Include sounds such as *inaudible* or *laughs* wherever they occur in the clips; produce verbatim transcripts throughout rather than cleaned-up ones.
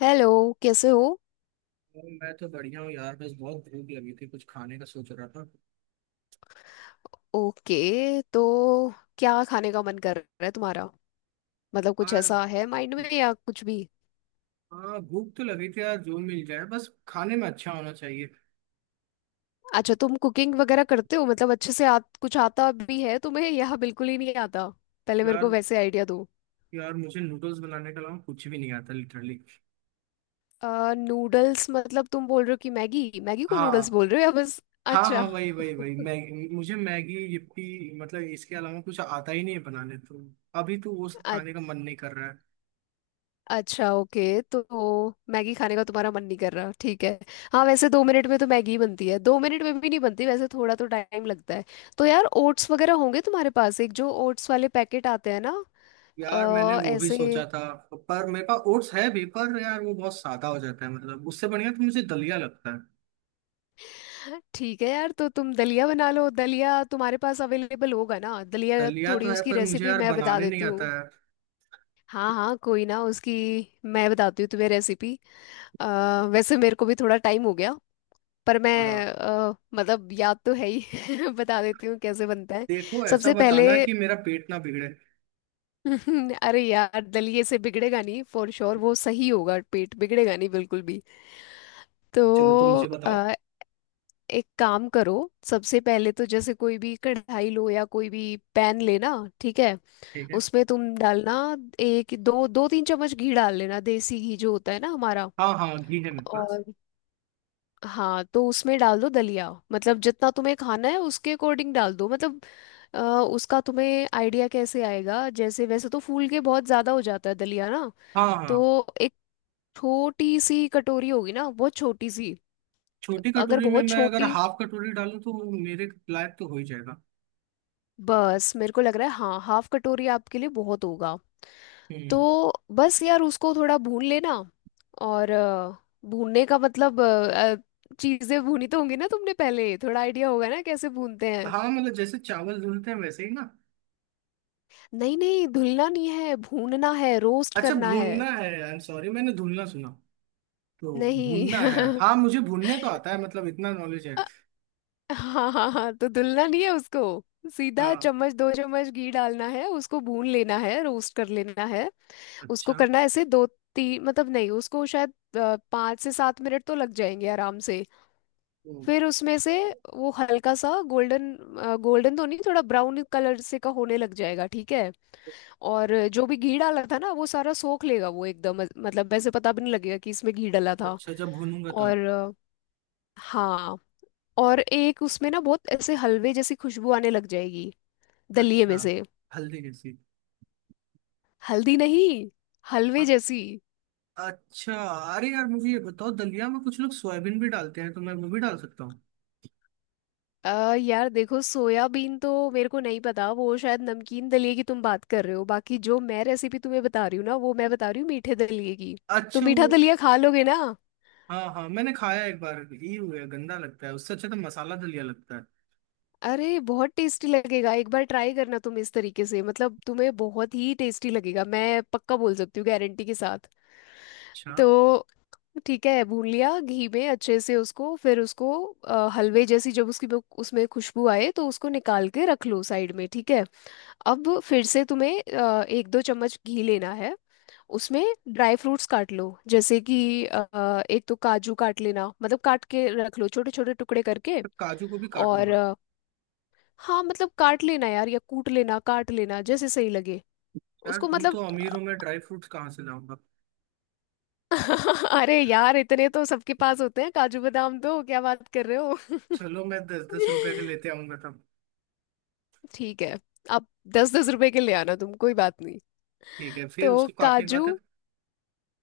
Hello. कैसे हो? और मैं तो बढ़िया हूँ यार। बस बहुत भूख लगी थी, कुछ खाने का सोच रहा था। ओके, तो क्या खाने का मन कर रहा है तुम्हारा? मतलब, कुछ यार ऐसा है माइंड में या कुछ भी? हाँ भूख तो लगी थी यार, जो मिल जाए बस, खाने में अच्छा होना चाहिए। अच्छा, तुम कुकिंग वगैरह करते हो? मतलब अच्छे से आ, कुछ आता भी है तुम्हें या बिल्कुल ही नहीं आता? पहले मेरे को यार वैसे आइडिया दो। यार, मुझे नूडल्स बनाने के अलावा कुछ भी नहीं आता, लिटरली। आ, नूडल्स? मतलब तुम बोल रहे हो कि मैगी, मैगी को नूडल्स हाँ। बोल रहे हो या बस? हाँ अच्छा। हाँ वही वही वही मैगी, मुझे मैगी, यिप्पी, मतलब इसके अलावा कुछ आता ही नहीं है बनाने तो। अभी तो वो सब खाने *laughs* का मन नहीं कर रहा है। अच्छा, ओके। तो मैगी खाने का तुम्हारा मन नहीं कर रहा, ठीक है। हाँ, वैसे दो मिनट में तो मैगी बनती है, दो मिनट में भी नहीं बनती वैसे, थोड़ा तो टाइम लगता है। तो यार, ओट्स वगैरह होंगे तुम्हारे पास, एक जो ओट्स वाले पैकेट आते हैं ना? यार मैंने अ, वो भी ऐसे। सोचा था। पर मेरे पास ओट्स है भी, पर यार वो बहुत सादा हो जाता है, मतलब उससे बढ़िया तो मुझे दलिया लगता है। ठीक है यार, तो तुम दलिया बना लो। दलिया तुम्हारे पास अवेलेबल होगा ना? दलिया, दलिया तो थोड़ी है उसकी पर मुझे रेसिपी यार मैं बता बनाने नहीं देती हूँ। आता है। हाँ हाँ, कोई ना, उसकी मैं बताती हूँ तुम्हें रेसिपी। वैसे मेरे को भी थोड़ा टाइम हो गया, पर हाँ। मैं अ, मतलब याद तो है ही। *laughs* बता देती हूँ कैसे बनता है। देखो ऐसा सबसे पहले बताना कि मेरा पेट ना बिगड़े। *laughs* अरे यार, दलिये से बिगड़ेगा नहीं, फॉर श्योर वो सही होगा, पेट बिगड़ेगा नहीं बिल्कुल भी। तो चलो तो मुझे बताओ। अ, एक काम करो, सबसे पहले तो जैसे कोई भी कढ़ाई लो या कोई भी पैन लेना, ठीक है? ठीक है। उसमें तुम डालना एक दो, दो तीन चम्मच घी डाल लेना, देसी घी जो होता है ना हमारा। हाँ हाँ घी है मेरे पास। और, हाँ, तो उसमें डाल दो दलिया, मतलब जितना तुम्हें खाना है उसके अकॉर्डिंग डाल दो, मतलब अ, उसका तुम्हें आइडिया कैसे आएगा, जैसे वैसे तो फूल के बहुत ज़्यादा हो जाता है दलिया ना। हाँ। हाँ। तो एक छोटी सी कटोरी होगी ना, बहुत छोटी सी। छोटी अगर कटोरी में बहुत मैं अगर छोटी, हाफ कटोरी डालूं तो वो मेरे लायक तो हो ही जाएगा। बस मेरे को लग रहा है, हाँ हाफ कटोरी आपके लिए बहुत होगा। हम्म। तो बस यार उसको थोड़ा भून लेना। और अ, भूनने का मतलब, चीज़ें भूनी तो होंगी ना तुमने पहले? थोड़ा आइडिया होगा ना कैसे भूनते हैं। हाँ मतलब जैसे चावल धुलते हैं वैसे ही ना। नहीं नहीं, धुलना नहीं है, भूनना है, रोस्ट अच्छा, करना है। भूनना है, आई एम सॉरी, मैंने धुलना सुना। तो नहीं भूनना है। *laughs* हाँ मुझे भूनने तो आता है, मतलब इतना नॉलेज है। अ- हाँ हाँ हाँ, तो धुलना नहीं है उसको, सीधा हाँ। चम्मच, दो चम्मच घी डालना है, उसको भून लेना है, रोस्ट कर लेना है। उसको अच्छा। करना है ऐसे दो तीन, मतलब नहीं, उसको शायद अ, पाँच से सात मिनट तो लग जाएंगे आराम से। हम्म, फिर उसमें से वो हल्का सा गोल्डन, गोल्डन तो नहीं, थोड़ा ब्राउन कलर से का होने लग जाएगा, ठीक है? और जो भी घी डाला था ना, वो सारा सोख लेगा वो एकदम, मतलब वैसे पता भी नहीं लगेगा कि इसमें घी डाला था। अच्छा जब भूनूंगा और तब। अ, हाँ, और एक उसमें ना बहुत ऐसे हलवे जैसी खुशबू आने लग जाएगी दलिये अच्छा। में से। हल्दी कैसी। हल्दी नहीं, हलवे जैसी। अच्छा। अरे यार मुझे ये बताओ, दलिया में कुछ लोग सोयाबीन भी डालते हैं, तो मैं वो भी डाल सकता हूँ। अ यार देखो, सोयाबीन तो मेरे को नहीं पता, वो शायद नमकीन दलिए की तुम बात कर रहे हो, बाकी जो मैं रेसिपी तुम्हें बता रही हूँ ना वो मैं बता रही हूँ मीठे दलिए की। तो अच्छा मीठा वो। दलिया खा लोगे ना? हाँ हाँ मैंने खाया एक बार, ये हुआ गंदा लगता है, उससे अच्छा तो मसाला दलिया लगता है। अरे बहुत टेस्टी लगेगा, एक बार ट्राई करना तुम इस तरीके से, मतलब तुम्हें बहुत ही टेस्टी लगेगा, मैं पक्का बोल सकती हूँ गारंटी के साथ। अच्छा, तो ठीक है, भून लिया घी में अच्छे से उसको, फिर उसको अ, हलवे जैसी जब उसकी वो- उसमें खुशबू आए, तो उसको निकाल के रख लो साइड में, ठीक है? अब फिर से तुम्हें अ, एक दो चम्मच घी लेना है उसमें, ड्राई फ्रूट्स काट लो, जैसे कि अ, एक तो काजू काट लेना, मतलब काट के रख लो, छोटे छोटे टुकड़े करके। तो काजू को भी और काटूंगा। अ, हाँ, मतलब काट लेना यार, या कूट लेना, काट लेना जैसे सही लगे यार उसको, तुम मतलब। तो अमीर हो, मैं ड्राई फ्रूट्स कहाँ से लाऊंगा। *laughs* अरे यार, इतने तो सबके पास होते हैं, काजू बादाम, तो क्या बात कर रहे हो? चलो मैं दस दस रुपए के लेते *laughs* आऊंगा तब। ठीक है। अब दस दस रुपए के ले आना तुम, कोई बात नहीं। ठीक है, फिर तो उसको काटने के काजू बाद है,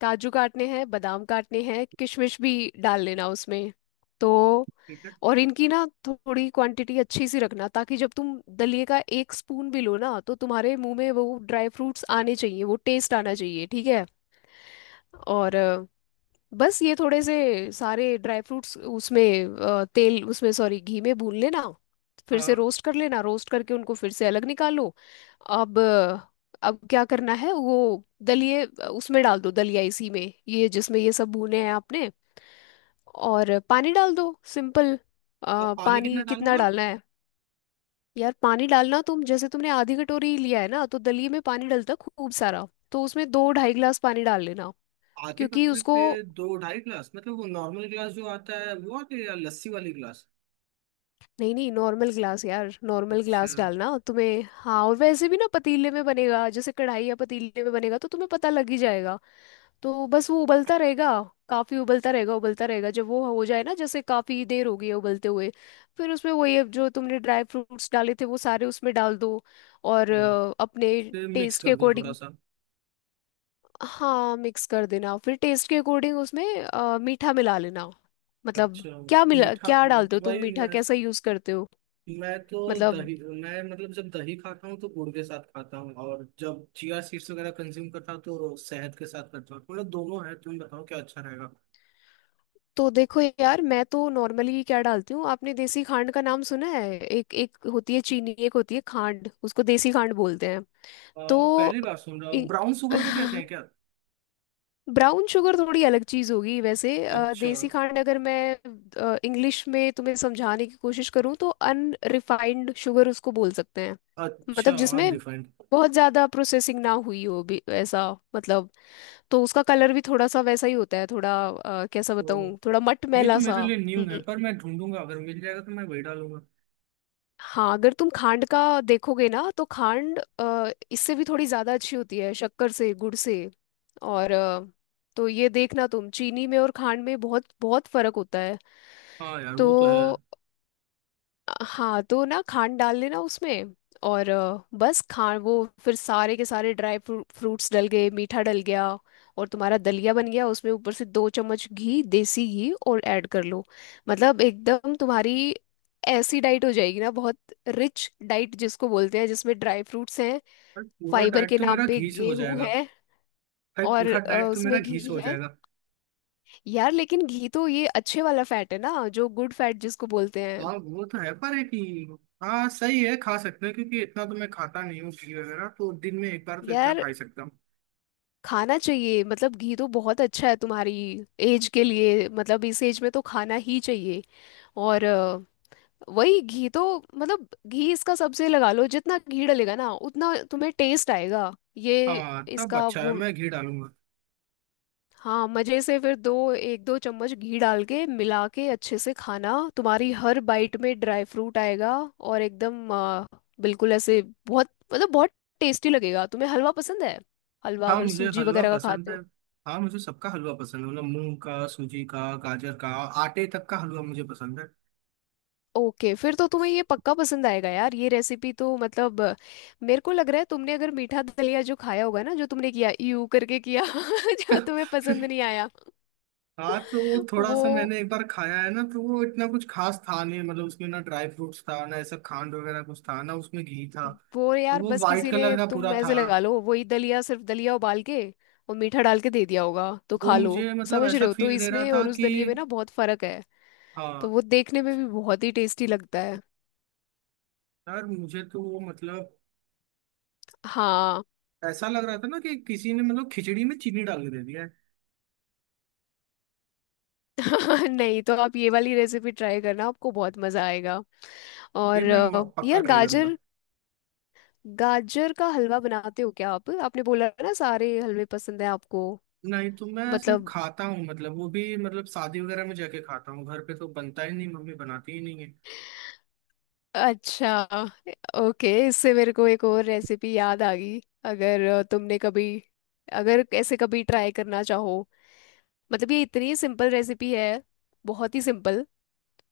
काजू काटने हैं, बादाम काटने हैं, किशमिश भी डाल लेना उसमें। तो, ठीक है। और इनकी ना थोड़ी क्वांटिटी अच्छी सी रखना, ताकि जब तुम दलिये का एक स्पून भी लो ना, तो तुम्हारे मुंह में वो ड्राई फ्रूट्स आने चाहिए, वो टेस्ट आना चाहिए, ठीक है? और बस ये थोड़े से सारे ड्राई फ्रूट्स उसमें अ, तेल, उसमें सॉरी घी में भून लेना, फिर से हाँ। रोस्ट कर लेना, रोस्ट करके उनको फिर से अलग निकाल लो। अब अ, अब क्या करना है, वो दलिए अ, उसमें डाल दो दलिया इसी में, ये जिसमें ये सब भुने हैं आपने, और पानी डाल दो, सिंपल। अब अ, पानी कितना पानी कितना डालूंगा। डालना है? यार, पानी डालना तुम जैसे तुमने आधी कटोरी लिया है ना, तो दलिये में पानी डलता खूब सारा, तो उसमें दो ढाई गिलास पानी डाल लेना, आधे क्योंकि कटोरे उसको, पे। दो ढाई गिलास मतलब वो नॉर्मल गिलास जो आता है वो, आते या लस्सी वाली गिलास। नहीं नहीं, नॉर्मल ग्लास यार, नॉर्मल अच्छा। ग्लास डालना तुम्हें। हाँ, और वैसे भी ना पतीले में बनेगा, जैसे कढ़ाई या पतीले में बनेगा तो तुम्हें पता लग ही जाएगा। तो बस वो उबलता रहेगा, काफी उबलता रहेगा, उबलता रहेगा। जब वो हो जाए ना, जैसे काफी देर हो गई है उबलते हुए, फिर उसमें वही अब जो तुमने ड्राई फ्रूट्स डाले थे वो सारे उसमें डाल दो। और हम्म, अ, अपने फिर मिक्स टेस्ट के कर दूं थोड़ा अकॉर्डिंग, सा। हाँ मिक्स कर देना, फिर टेस्ट के अकॉर्डिंग उसमें अ, मीठा मिला लेना, मतलब अच्छा। क्या मिला, मीठा। क्या डालते हो तुम वही मीठा, मैं कैसा यूज करते हो मैं तो मतलब? दही मैं मतलब जब दही खाता हूँ तो गुड़ के साथ खाता हूँ, और जब चिया सीड्स वगैरह कंज्यूम करता हूँ तो शहद के साथ करता हूँ, मतलब दोनों है, तुम बताओ क्या अच्छा रहेगा। तो देखो यार, मैं तो नॉर्मली क्या डालती हूँ, आपने देसी खांड का नाम सुना है? एक, एक होती है चीनी, एक होती है खांड, उसको देसी खांड बोलते हैं। अ, तो, पहली बार सुन रहा हूँ, ब्राउन शुगर को कहते हैं क्या। ब्राउन शुगर *laughs* थोड़ी अलग चीज़ होगी वैसे, अ, अच्छा। देसी खांड अगर मैं इंग्लिश में तुम्हें समझाने की कोशिश करूँ, तो अनरिफाइंड शुगर उसको बोल सकते हैं, अच्छा मतलब जिसमें अनरिफाइंड। बहुत ज़्यादा प्रोसेसिंग ना हुई हो भी ऐसा मतलब। तो उसका कलर भी थोड़ा सा वैसा ही होता है, थोड़ा अ, कैसा तो बताऊँ, थोड़ा ये तो मटमैला सा। मेरे लिए न्यू है, पर मैं ढूंढूंगा, अगर मिल जाएगा तो मैं वही डालूंगा। हाँ अगर तुम खांड का देखोगे ना, तो खांड अ, इससे भी थोड़ी ज्यादा अच्छी होती है शक्कर से, गुड़ से। और अ, तो ये देखना, तुम चीनी में और खांड में बहुत बहुत फर्क होता है। हाँ यार तो वो तो है भाई। हाँ, तो ना खांड डाल देना उसमें। और अ, बस खान, वो फिर सारे के सारे ड्राई फ्रूट्स डल गए, मीठा डल गया, और तुम्हारा दलिया बन गया। उसमें ऊपर से दो चम्मच घी, देसी घी, और ऐड कर लो। मतलब एकदम तुम्हारी ऐसी डाइट हो जाएगी ना, बहुत रिच डाइट जिसको बोलते हैं, जिसमें ड्राई फ्रूट्स हैं, पूरा फाइबर डाइट के तो नाम मेरा पे घी से हो गेहूं जाएगा। है, भाई और पूरा अ, डाइट तो मेरा उसमें घी से घी हो है। जाएगा। यार लेकिन घी तो ये अच्छे वाला फैट है ना, जो गुड फैट जिसको बोलते हैं। हाँ वो तो है पर एक ही- हाँ सही है, खा सकते हैं, क्योंकि इतना तो मैं खाता नहीं हूँ घी वगैरह, तो दिन में एक बार तो इतना यार खा ही सकता हूँ। खाना चाहिए, मतलब घी तो बहुत अच्छा है तुम्हारी एज के लिए, मतलब इस एज में तो खाना ही चाहिए। और अ, वही घी तो, मतलब घी इसका सबसे लगा लो, जितना घी डलेगा ना उतना तुम्हें टेस्ट आएगा, ये हाँ तब इसका अच्छा है, वो। मैं घी डालूंगा। हाँ, मजे से फिर दो, एक दो चम्मच घी डाल के मिला के अच्छे से खाना, तुम्हारी हर बाइट में ड्राई फ्रूट आएगा, और एकदम अ, बिल्कुल ऐसे, बहुत मतलब बहुत टेस्टी लगेगा। तुम्हें हलवा पसंद है? हलवा हाँ अगर मुझे सूजी हलवा वगैरह का पसंद खाते है। हो? हाँ मुझे सबका हलवा पसंद है, मतलब मूंग का, सूजी का, गाजर का। आटे तक का हलवा मुझे पसंद है। ओके फिर तो तुम्हें ये पक्का पसंद आएगा यार, ये रेसिपी तो, मतलब अ, मेरे को लग रहा है, तुमने अगर मीठा दलिया जो खाया होगा ना, जो तुमने किया, यू करके किया *laughs* जो तुम्हें पसंद *laughs* नहीं आया। हाँ तो वो थोड़ा सा वो मैंने एक बार खाया है ना, तो वो इतना कुछ खास था नहीं, मतलब उसमें ना ड्राई फ्रूट्स था, ना ऐसा खांड वगैरह कुछ था, ना उसमें घी था। वो तो यार, वो बस वाइट किसी कलर ने, का पूरा तुम था। ऐसे लगा लो, वही दलिया, सिर्फ दलिया उबाल के और मीठा डाल के दे दिया होगा तो वो खा लो, मुझे मतलब समझ ऐसा रहे हो? तो फील दे रहा इसमें था और उस कि। दलिये में ना बहुत फर्क है। तो हाँ। वो देखने में भी बहुत ही टेस्टी लगता है। यार मुझे तो वो मतलब हाँ। ऐसा लग रहा था ना कि किसी ने मतलब खिचड़ी में चीनी डाल के दे दिया है। *laughs* नहीं तो आप ये वाली रेसिपी ट्राई करना, आपको बहुत मजा आएगा। ये और मैं म- अ, पक्का यार ट्राई करूंगा। गाजर, गाजर का हलवा बनाते हो क्या आप? आपने बोला ना सारे हलवे पसंद है आपको, नहीं, तो मैं सिर्फ मतलब। खाता हूँ, मतलब वो भी मतलब शादी वगैरह में जाके खाता हूँ, घर पे तो बनता ही नहीं, मम्मी बनाती ही नहीं है। अच्छा, ओके, इससे मेरे को एक और रेसिपी याद आ गई। अगर अ, तुमने कभी, अगर ऐसे कभी ट्राई करना चाहो, मतलब ये इतनी सिंपल रेसिपी है, बहुत ही सिंपल,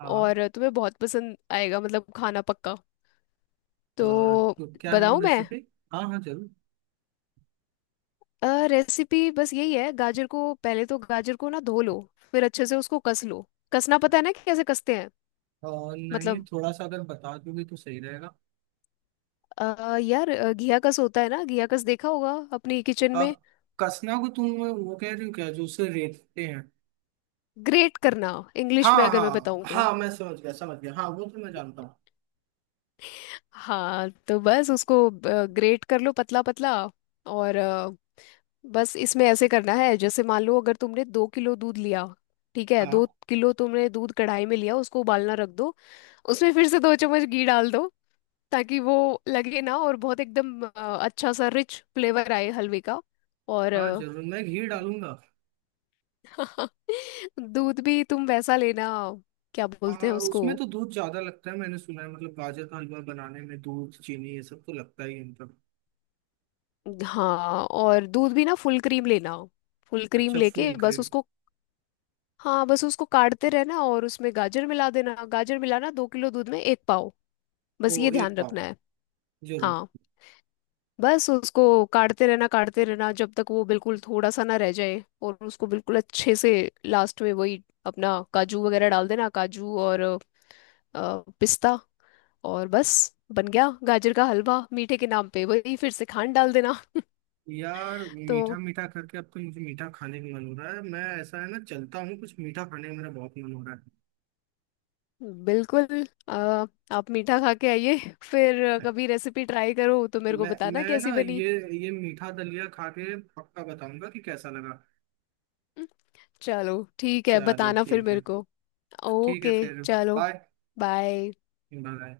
हाँ। और तुम्हें बहुत पसंद आएगा मतलब खाना, पक्का। अ, तो तो क्या है वो बताऊं मैं रेसिपी। हाँ हाँ जरूर। रेसिपी? बस यही है, गाजर को पहले, तो गाजर को ना धो लो, फिर अच्छे से उसको कस लो। कसना पता है ना कि कैसे कसते हैं? अ, नहीं, मतलब थोड़ा सा अगर बता दोगे तो सही रहेगा। अ, यार अ, घिया कस होता है ना, घिया कस देखा होगा अपनी किचन में? अब कसना को तुम वो कह रही हो क्या जो उसे रेतते हैं। ग्रेट करना, इंग्लिश में हाँ अगर मैं हाँ बताऊं तो। हाँ मैं समझ गया समझ गया, हाँ वो तो मैं जानता हूँ। हाँ, तो बस उसको ग्रेट कर लो पतला पतला, और अ, बस इसमें ऐसे करना है। जैसे मान लो, अगर तुमने दो किलो दूध लिया, ठीक है, दो हाँ किलो तुमने दूध कढ़ाई में लिया, उसको उबालना रख दो। उसमें फिर से दो चम्मच घी डाल दो, ताकि वो लगे ना, और बहुत एकदम अ, अच्छा सा रिच फ्लेवर आए हलवे का, और हाँ जरूर मैं घी डालूंगा। *laughs* दूध भी तुम वैसा लेना, क्या आ, बोलते हैं उसको। उसमें तो दूध ज्यादा लगता है, मैंने सुना है, मतलब गाजर का हलवा बनाने में दूध, चीनी, ये सब तो लगता ही है मतलब। हाँ, और दूध भी ना फुल क्रीम लेना, फुल क्रीम अच्छा लेके फुल बस क्रीम। उसको, हाँ, बस उसको काटते रहना, और उसमें गाजर मिला देना, गाजर मिलाना दो किलो दूध में एक पाव, ओ, बस ये एक ध्यान पाव, रखना है। जरूर। हाँ, बस उसको काटते रहना, काटते रहना जब तक वो बिल्कुल थोड़ा सा ना रह जाए, और उसको बिल्कुल अच्छे से, लास्ट में वही अपना काजू वगैरह डाल देना, काजू और अ, पिस्ता, और बस बन गया गाजर का हलवा। मीठे के नाम पे वही फिर से खांड डाल देना। यार मीठा तो मीठा करके अब तो मुझे मीठा खाने का मन हो रहा है, मैं ऐसा है ना, चलता हूँ, कुछ मीठा खाने का मेरा बहुत मन हो रहा बिल्कुल आ, आप मीठा खा के आइए, फिर है। कभी रेसिपी ट्राई करो तो मेरे को मैं बताना मैं कैसी ना बनी। ये ये मीठा दलिया खा के पक्का बताऊंगा कि कैसा लगा। चलो ठीक है, चलो बताना फिर ठीक मेरे है। को, ठीक है ओके फिर। चलो, बाय। बाय। बाय।